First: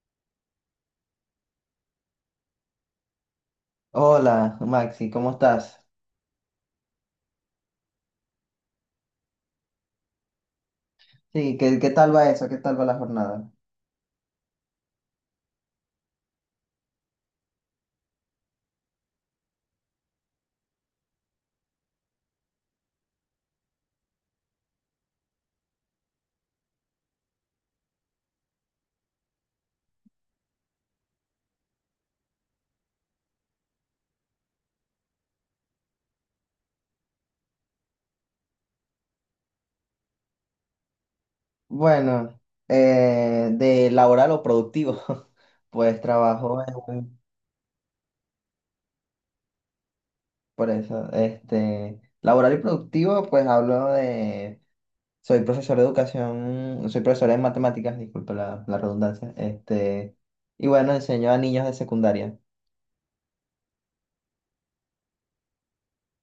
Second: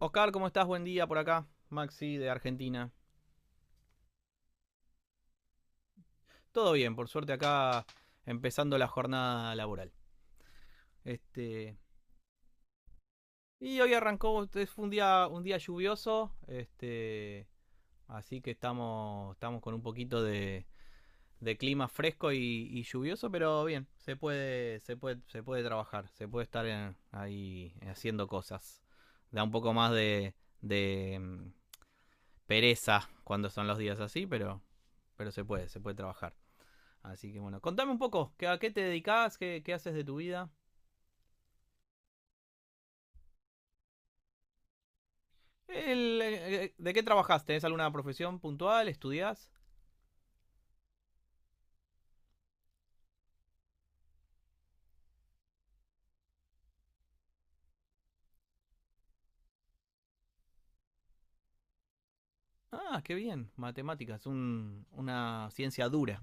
Oscar, ¿cómo estás? Buen día por acá. Maxi de Argentina. Hola, Maxi, ¿cómo estás? Todo bien, por suerte acá empezando la jornada laboral. Sí, Este, ¿qué tal va eso? ¿Qué tal va la jornada? Hoy arrancó, fue un día lluvioso, así que estamos, estamos con un poquito de clima fresco y lluvioso, pero bien, se puede, se puede, se puede trabajar, se puede estar ahí haciendo cosas. Da un poco más de, de mm, pereza cuando son los días así, pero se puede trabajar. Así que bueno, contame un poco, ¿a qué te dedicas? ¿Qué haces de tu vida? Bueno, de laboral o productivo, pues trabajo en ¿De qué trabajas? ¿Tenés alguna profesión puntual? ¿Estudiás? Este, laboral y productivo, pues hablo de, soy profesor de educación, soy profesor de matemáticas, disculpa la redundancia, este, y bueno, enseño a niños de secundaria. Ah, qué bien. Matemáticas, una ciencia dura.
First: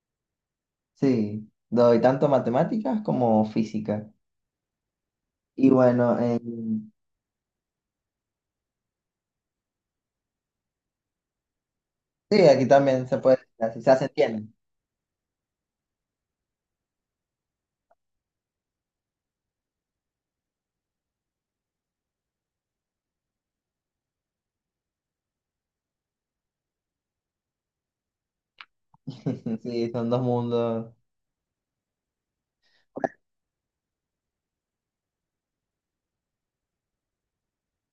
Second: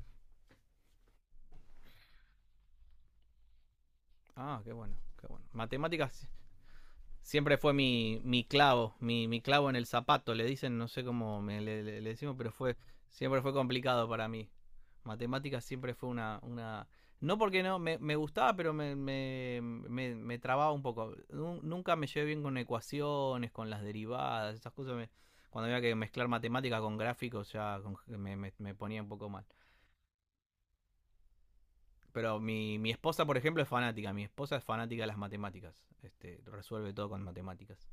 Sí, doy tanto matemáticas como física. Ah, qué bueno, qué bueno. Y bueno, Matemáticas siempre fue mi clavo, mi clavo en el zapato, le dicen, no sé cómo decimos, sí, pero aquí fue también se puede, siempre fue así se complicado hace. para mí. Matemáticas siempre fue una. No porque no, me gustaba, pero me me trababa un poco. Nunca me llevé bien con ecuaciones, con las derivadas, esas cosas. Cuando había que mezclar matemáticas con gráficos ya me me ponía un poco mal. Sí, son dos mundos. Pero mi esposa, por ejemplo, es fanática. Mi esposa es fanática de las matemáticas. Resuelve todo con matemáticas.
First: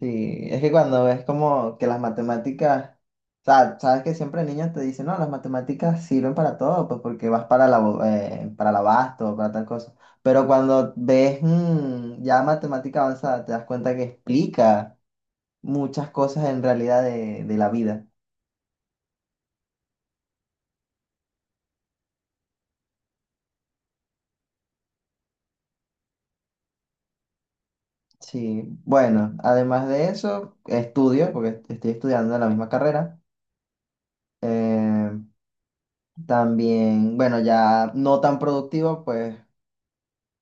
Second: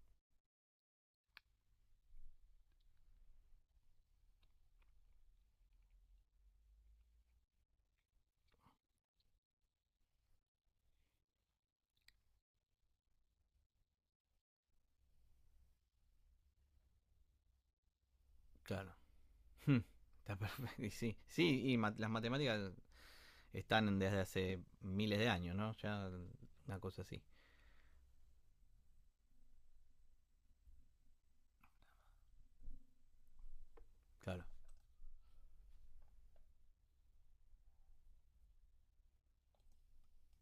Sí, es que cuando ves como que las matemáticas, o sea, sabes que siempre niños te dicen, no, las matemáticas sirven para todo, pues porque vas para para el abasto, para tal cosa. Pero cuando ves ya matemática avanzada, te das cuenta que explica muchas cosas en realidad de la vida. Claro. Hmm, está perfecto. Y sí, sí, las matemáticas están desde hace miles de años, ¿no? Ya una cosa así, Sí, bueno, además de eso, estudio, porque estoy estudiando la misma carrera. claro. Eh, también, bueno, ya no tan productivo, pues.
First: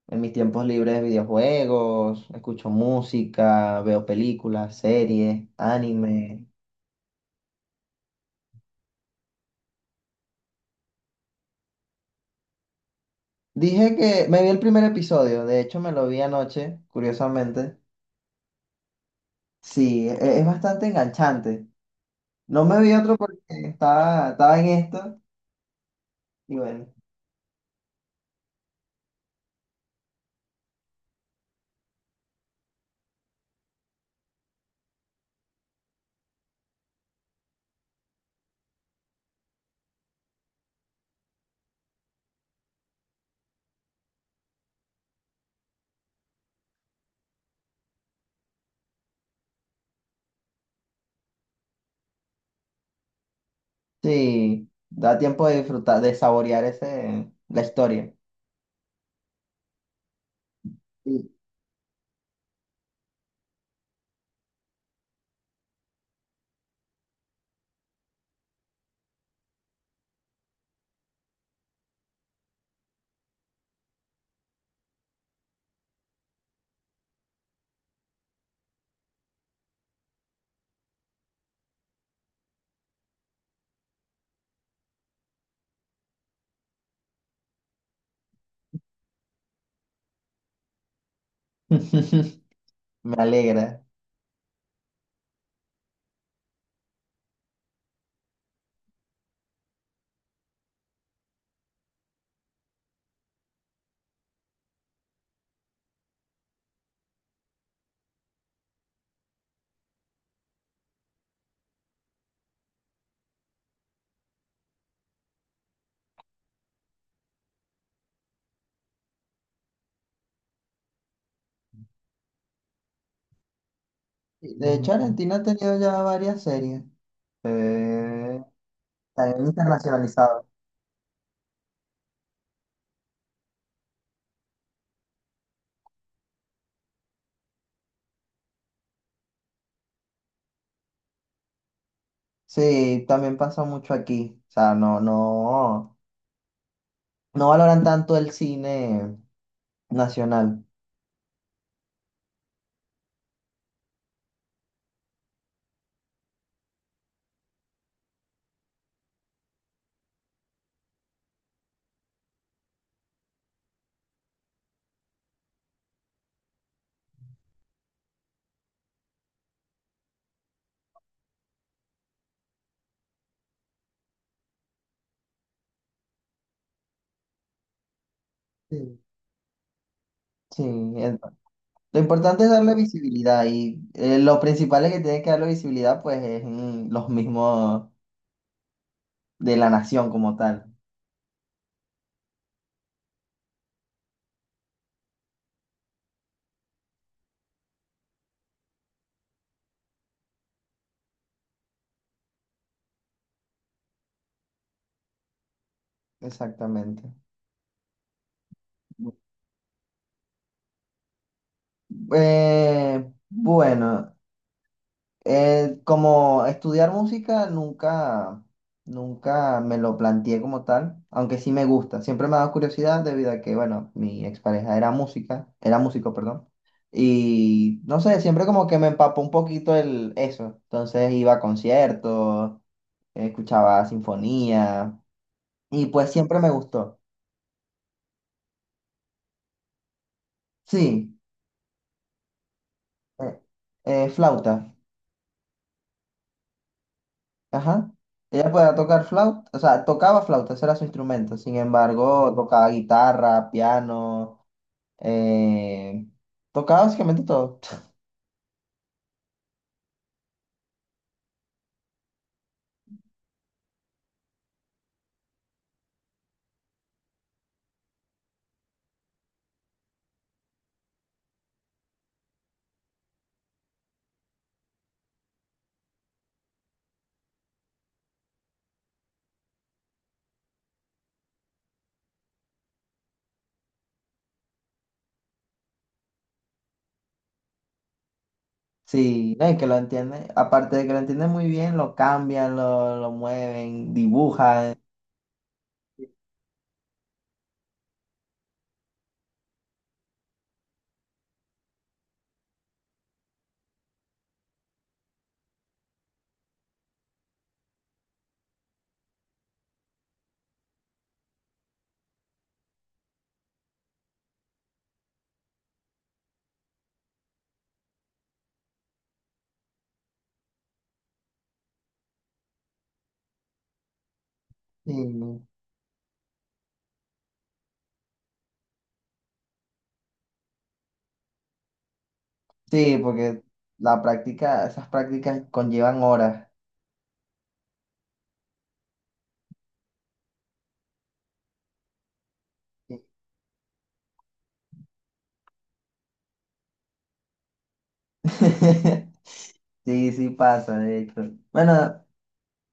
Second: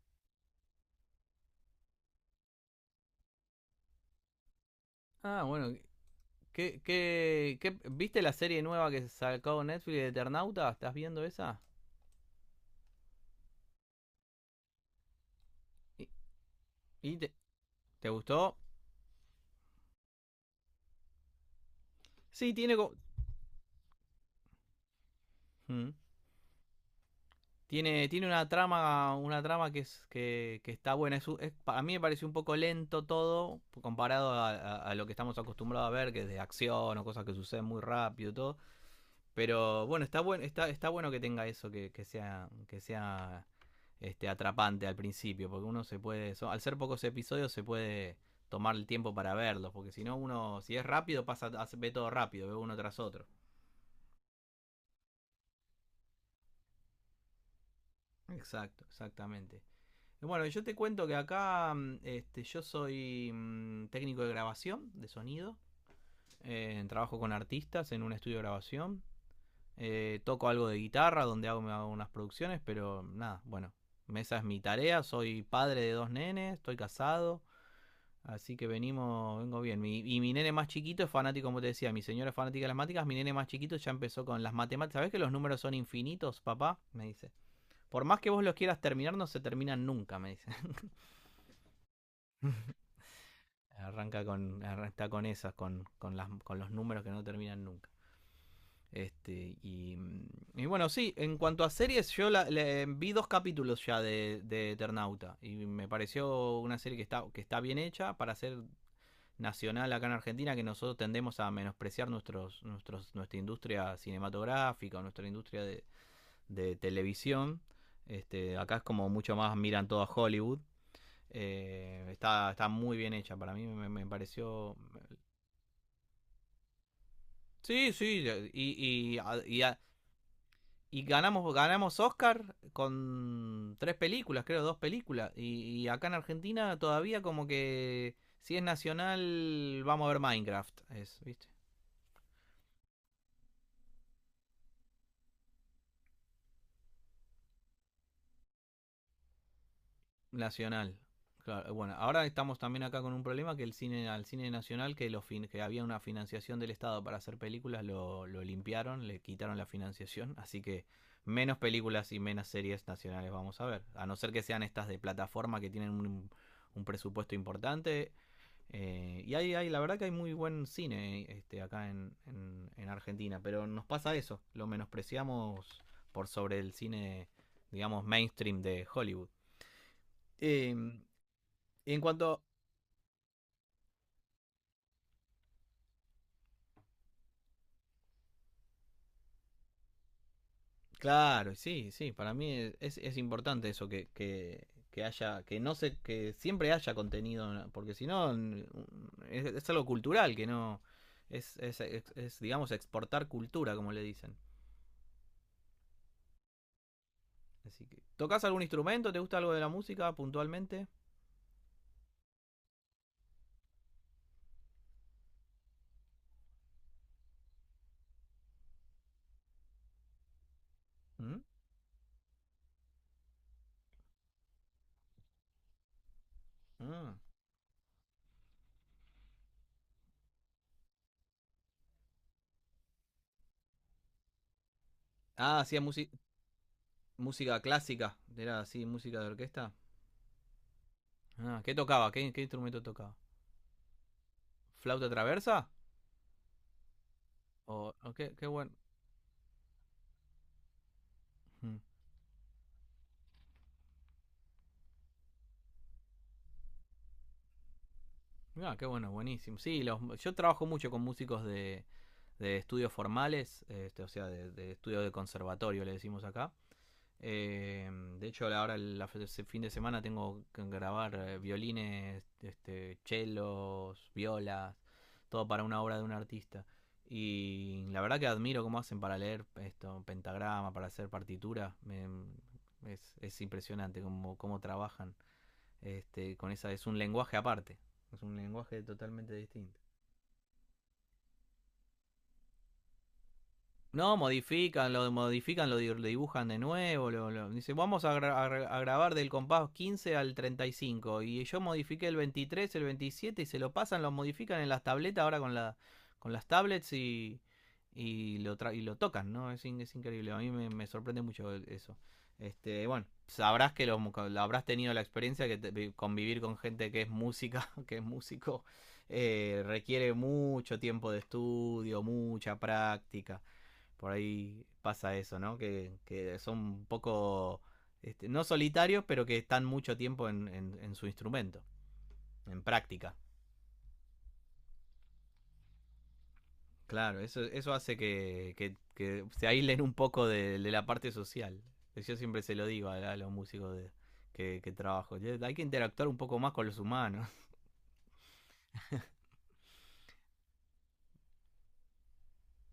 En mis tiempos libres, videojuegos, escucho música, veo películas, Ah, series, bueno, anime. ¿Viste la serie nueva que sacó Netflix de Eternauta? ¿Estás viendo esa? Dije que me vi el primer episodio, de hecho me lo ¿Y, vi anoche, y te, curiosamente. te gustó? Sí, es bastante enganchante. Sí, No me vi otro porque estaba en esto hmm, y bueno, tiene tiene una trama que es que está buena. Es, a mí me pareció un poco lento todo comparado a, a lo que estamos acostumbrados a ver, que es de acción o cosas que suceden muy rápido y todo. Pero bueno, está, está bueno que tenga eso, que sea atrapante al principio, porque uno se puede, al ser pocos episodios se puede tomar el tiempo para verlos, porque si no uno, si es rápido, pasa, ve todo rápido, ve uno tras otro. sí, da tiempo de disfrutar, de saborear ese, la historia. Exacto, exactamente. Y bueno, yo te cuento que Sí. acá yo soy técnico de grabación, de sonido. Trabajo con artistas en un estudio de grabación. Toco algo de guitarra, donde hago, me hago unas producciones, pero nada, bueno, esa es mi tarea. Soy padre de dos nenes, estoy casado, así que venimos, vengo bien. Y mi nene más chiquito es fanático, como te decía, mi señora es fanática de las matemáticas, mi nene más chiquito ya empezó con las matemáticas. ¿Sabes que los números son infinitos, papá? Me dice. Por más que vos los quieras terminar, no se terminan nunca, me dice. Me alegra. Arranca con, está con esas, con los números que no terminan nunca. Este, y, mm, y bueno, sí, en cuanto a series, yo vi dos capítulos ya de Eternauta y me pareció una serie que está bien hecha para ser nacional acá en Argentina, que nosotros tendemos a menospreciar nuestra industria cinematográfica o nuestra industria de televisión. Acá es como mucho más miran todo a Hollywood. Está, está muy bien hecha para mí, me De pareció... hecho, Argentina ha tenido ya varias series. Sí, sí, Eh, y, y, también y internacionalizado. y ganamos, ganamos Oscar con tres películas, creo, dos películas. Y acá en Argentina todavía como que si es nacional, vamos a ver Minecraft. Es, ¿viste? Sí, también pasa mucho aquí. O sea, no, no valoran tanto el cine nacional. Nacional. Claro, bueno, ahora estamos también acá con un problema que el cine, al cine nacional, que, que había una financiación del Estado para hacer películas, lo limpiaron, le quitaron la financiación, así que menos películas y menos series nacionales vamos a ver. A no ser que sean estas de plataforma que tienen un presupuesto importante. Y hay, hay, la verdad que hay muy buen cine acá en Argentina, pero nos pasa eso, lo menospreciamos por sobre el cine, digamos, mainstream de Sí. Hollywood. Sí, Eh, el- lo en cuanto, importante es darle visibilidad y lo principal es que tiene que darle visibilidad, pues es los mismos de la nación como tal. claro, sí, sí, para mí es importante eso que, haya, que no se, que siempre haya contenido, porque si no, es, algo cultural, que no, es, digamos, exportar cultura, como le dicen. Exactamente. Así que, ¿tocas algún instrumento? Bu- ¿Te gusta algo de la música puntualmente? Bueno, como estudiar música nunca me lo planteé como tal, aunque ¿Mm? sí me gusta. Siempre me ha dado curiosidad debido a que, bueno, mi expareja era música, era músico, perdón. Ah. Y no sé, siempre como que me empapó un poquito el eso. Entonces iba a conciertos, escuchaba sinfonía Ah, y pues siempre me gustó. música clásica. Era así, música de orquesta. Sí, Ah, ¿qué tocaba? ¿Qué instrumento tocaba? eh, flauta. ¿Flauta traversa? Ajá. O qué, qué Ella bueno. podía tocar flauta, o sea, tocaba flauta, ese era su instrumento. Sin embargo, tocaba guitarra, piano, eh, tocaba básicamente todo. Ah, qué bueno, buenísimo. Sí, los, yo trabajo mucho con músicos de estudios formales, o sea, de estudios de conservatorio, le decimos acá. Eh, de hecho, ahora fin de semana tengo que grabar violines, chelos, violas, todo para una obra de un artista. Y la verdad que admiro cómo hacen para leer esto, pentagrama, para hacer partitura. Es impresionante cómo, cómo trabajan con esa. Es un lenguaje aparte, es un lenguaje totalmente Sí, no, y que lo distinto. entiende. Aparte de que lo entiende muy bien, lo cambian, lo mueven, No, dibujan. Modifican, lo dibujan de nuevo. Dice, vamos a, grabar del compás 15 al 35 y yo modifiqué el 23 el 27 y se lo pasan, lo modifican en las tabletas ahora con, la, con las tablets y, y lo tocan, ¿no? Es, es increíble. A mí me, me sorprende mucho eso. Bueno, sabrás que lo, habrás tenido la experiencia que convivir con gente que es música, que es músico, requiere mucho tiempo de estudio, mucha práctica por ahí Sí, pasa eso, ¿no? Que son un poco, no solitarios, pero que están mucho tiempo en su instrumento, en sí, práctica. porque la práctica, esas prácticas conllevan horas. Claro, eso hace que se aíslen un poco de, la parte social. Yo siempre se lo digo Sí, a los músicos de, que, trabajo. Hay que interactuar un poco más con los humanos. sí, sí pasa, de hecho. Bueno,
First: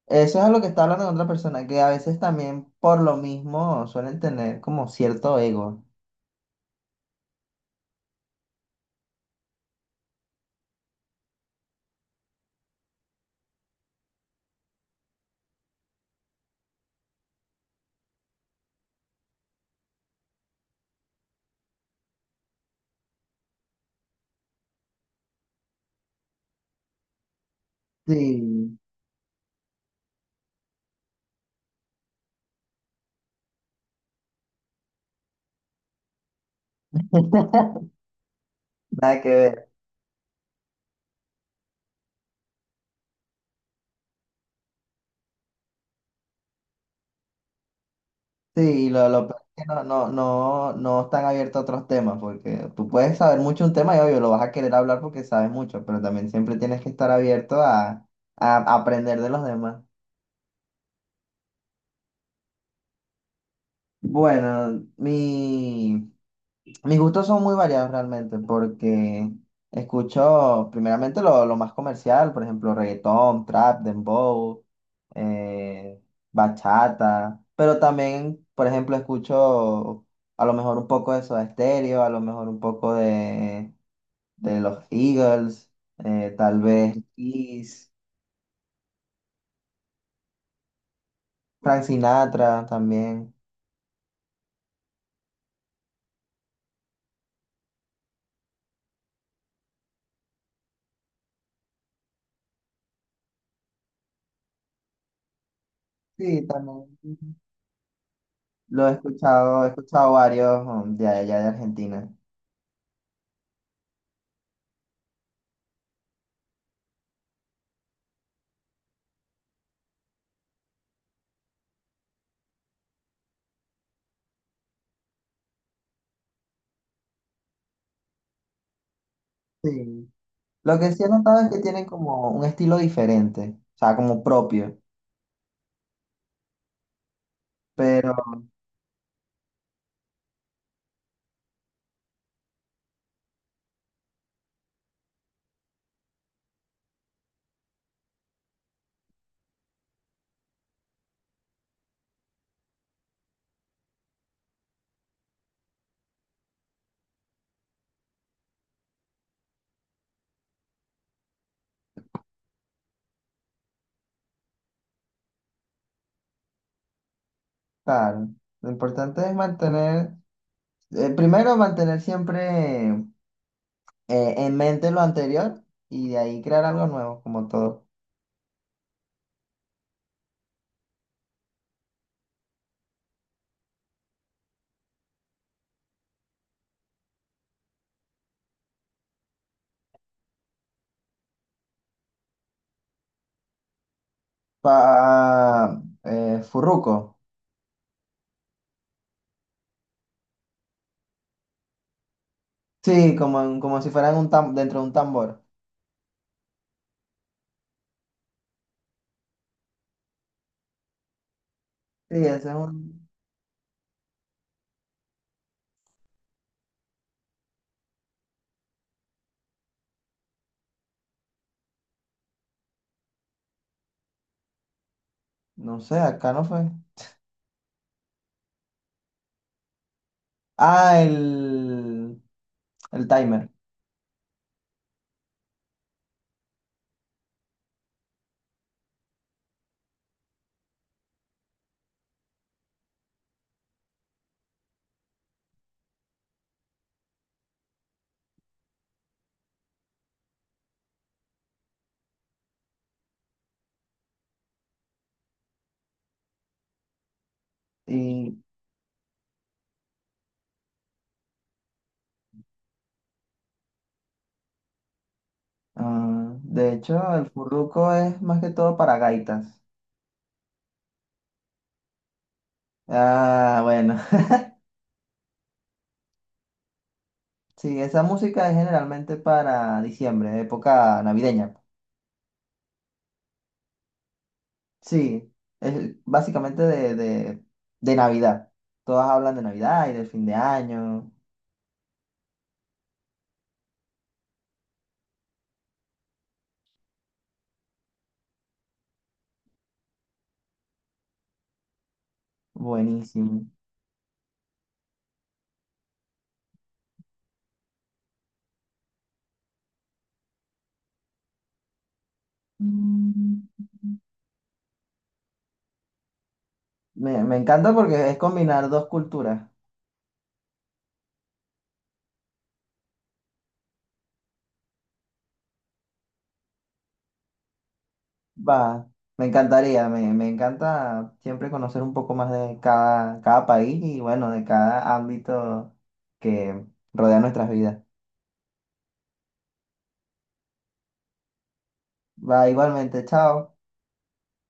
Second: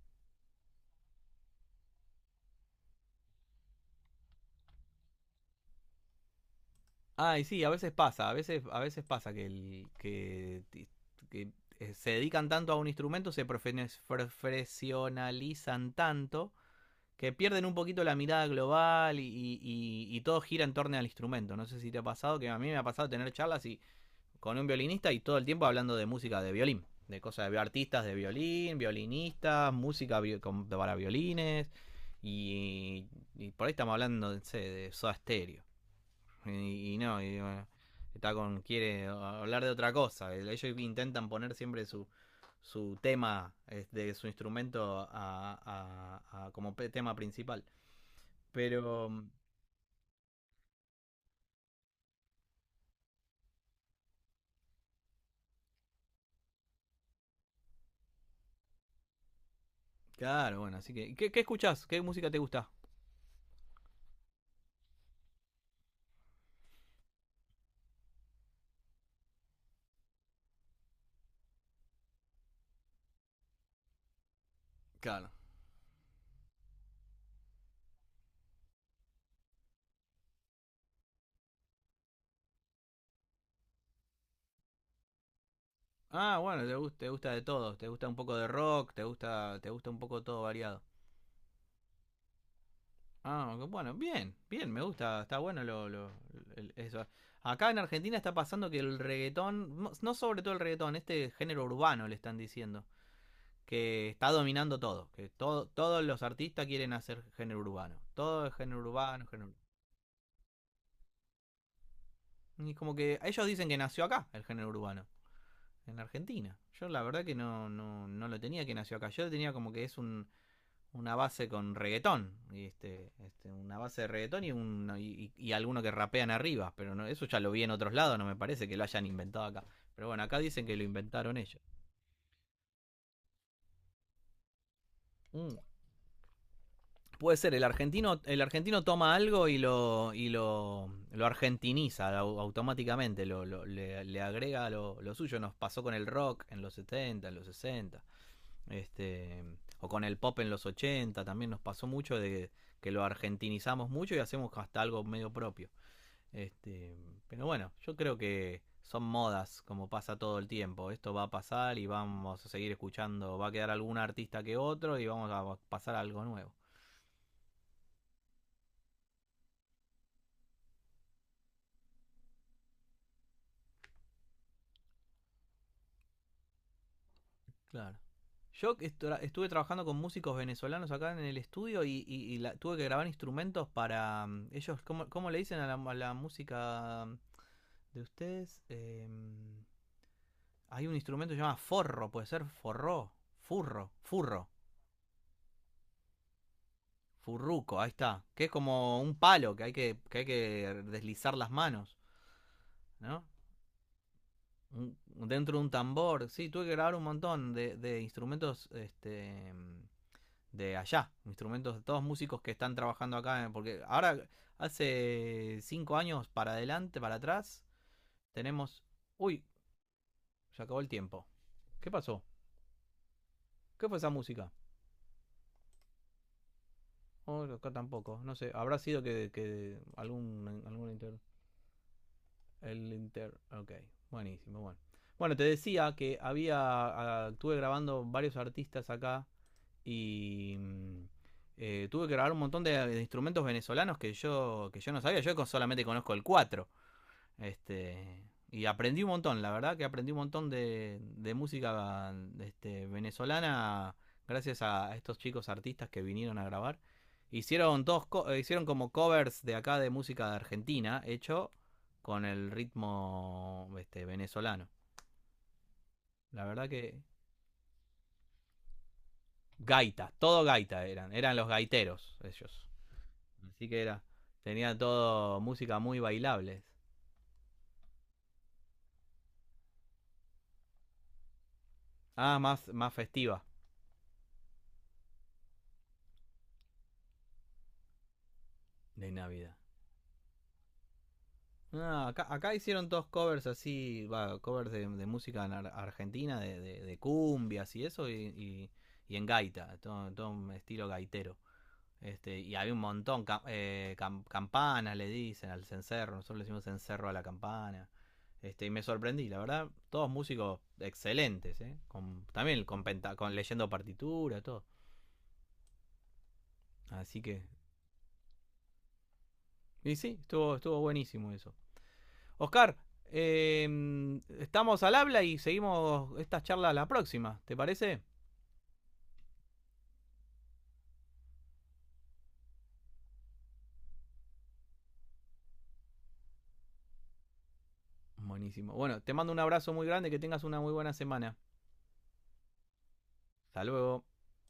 eso es a lo que está hablando con otra persona, que a veces también por lo mismo suelen tener como cierto ego. Ah, y sí, a veces pasa que, el, que se dedican tanto a un instrumento, se profesionalizan tanto que pierden un poquito la mirada global y, todo gira en torno al instrumento. No sé si te ha pasado, que a mí me ha pasado tener charlas y, con un violinista y todo el tiempo hablando de música de violín, de cosas de artistas de violín, Sí. violinistas, para violines. Y, y por ahí estamos hablando no sé, de Soda Stereo. Y no, y bueno, está con quiere Nada que hablar de ver. otra cosa. Ellos intentan poner siempre su, su tema de su instrumento como tema principal. Sí, Pero, lo peor es que no están abiertos a otros temas, porque tú puedes saber mucho un tema y obvio lo vas a querer hablar porque sabes mucho, pero también siempre tienes que estar abierto a aprender de los demás. claro, bueno, así que. ¿Qué escuchás? ¿Qué música te gusta? Bueno, mis gustos son muy variados realmente porque escucho primeramente lo más comercial, por ejemplo, reggaetón, trap, dembow, Claro. eh, bachata, pero también, por ejemplo, escucho a lo mejor un poco de Soda Stereo, a lo mejor un poco de los Eagles, Ah, tal bueno, vez te gusta de todo. Te Kiss, gusta un poco de rock, te gusta un poco todo variado. Frank Sinatra también. Ah, ok, bueno, bien, bien, me gusta, está bueno eso. Acá en Argentina está pasando que el reggaetón, no sobre todo el reggaetón, este género urbano le están diciendo, que está dominando todo, que todo, todos los Sí, artistas quieren también. hacer género urbano. Todo es género Lo urbano, género urbano. He escuchado varios de allá de Argentina. Y como que ellos dicen que nació acá el género urbano en Argentina. Yo la verdad que no, no, no lo tenía que nació acá. Yo lo tenía como que es un, una base con reggaetón. Una base de reggaetón y, un, no, y alguno que rapean arriba. Pero no, eso ya lo vi en otros lados, no me parece que lo hayan inventado acá. Pero Sí. bueno, acá dicen que Lo lo que sí he inventaron notado es que ellos. tienen como un estilo diferente, o sea, como propio. Mm. Puede ser, Pero, el argentino toma algo y lo, lo argentiniza automáticamente, le agrega lo suyo. Nos pasó con el rock en los 70, en los 60. Este, o con el pop en los 80 también nos pasó mucho de que lo argentinizamos mucho y hacemos hasta algo medio propio. Este, pero bueno, yo creo que son modas, como pasa todo el tiempo. Esto va a pasar y vamos a seguir escuchando. Va a quedar algún artista que otro y vamos a pasar a algo nuevo. claro, lo importante es mantener, primero mantener siempre en mente lo anterior y de ahí crear algo nuevo, como todo. Claro. Yo estuve trabajando con músicos venezolanos acá en el estudio y la, tuve que grabar instrumentos para ellos. ¿Cómo le dicen a la música de ustedes? Hay un instrumento que se llama forro, puede ser forro, furro, furro, Furruco. furruco, ahí está. Que es como un palo que, hay que deslizar las manos, Sí, ¿no? como, como si fueran un dentro de Un- un tambor. dentro de un tambor. Sí, tuve que grabar un montón de instrumentos de allá. Instrumentos de todos Sí, músicos ese que es están un, trabajando acá. Porque ahora, hace 5 años para adelante, para atrás, tenemos... Uy, se acabó el tiempo. ¿Qué pasó? ¿Qué fue esa música? no sé, acá no fue. Oh, no, acá tampoco, no sé, habrá sido que algún, algún Ah, inter... el, El el inter... timer. Ok, buenísimo, bueno. Bueno, te decía que había, ah, estuve grabando varios artistas acá y tuve que grabar un montón de instrumentos venezolanos que yo no sabía, yo solamente conozco el 4 este, y aprendí un montón, la verdad que aprendí un montón de música venezolana gracias a estos chicos artistas que vinieron a grabar. Hicieron, Y, hicieron como covers de acá de música de Argentina, hecho con el ritmo venezolano. ah, La verdad de que hecho, el furruco es más que todo para gaitas. gaita, todo gaita eran, eran los gaiteros ellos. Ah, Así que bueno. era, tenía todo música muy bailable. Sí, esa música es generalmente para diciembre, época navideña. Ah, más, más festiva Sí, es básicamente de Navidad. Todas de hablan de Navidad. Navidad y del fin de año. No, no, acá, acá hicieron dos covers así, va, covers de, música ar- argentina, de cumbias y eso, y en gaita, todo, todo un estilo gaitero. Y había un montón, Buenísimo. Campanas le dicen al cencerro, nosotros le decimos cencerro a la campana. Y me sorprendí, la verdad, todos músicos excelentes, ¿eh? Con, también con, con Mm. leyendo partitura, todo. Así Me que, encanta porque es combinar dos culturas. y sí, estuvo, estuvo buenísimo eso. Oscar, estamos al habla y seguimos esta charla la próxima, ¿te parece? Va, me encantaría, me encanta siempre conocer un poco más de cada país y bueno, de cada ámbito que rodea nuestras vidas. Buenísimo. Bueno, te mando un abrazo muy grande, que tengas una muy buena semana. Va, igualmente, chao. Hasta luego.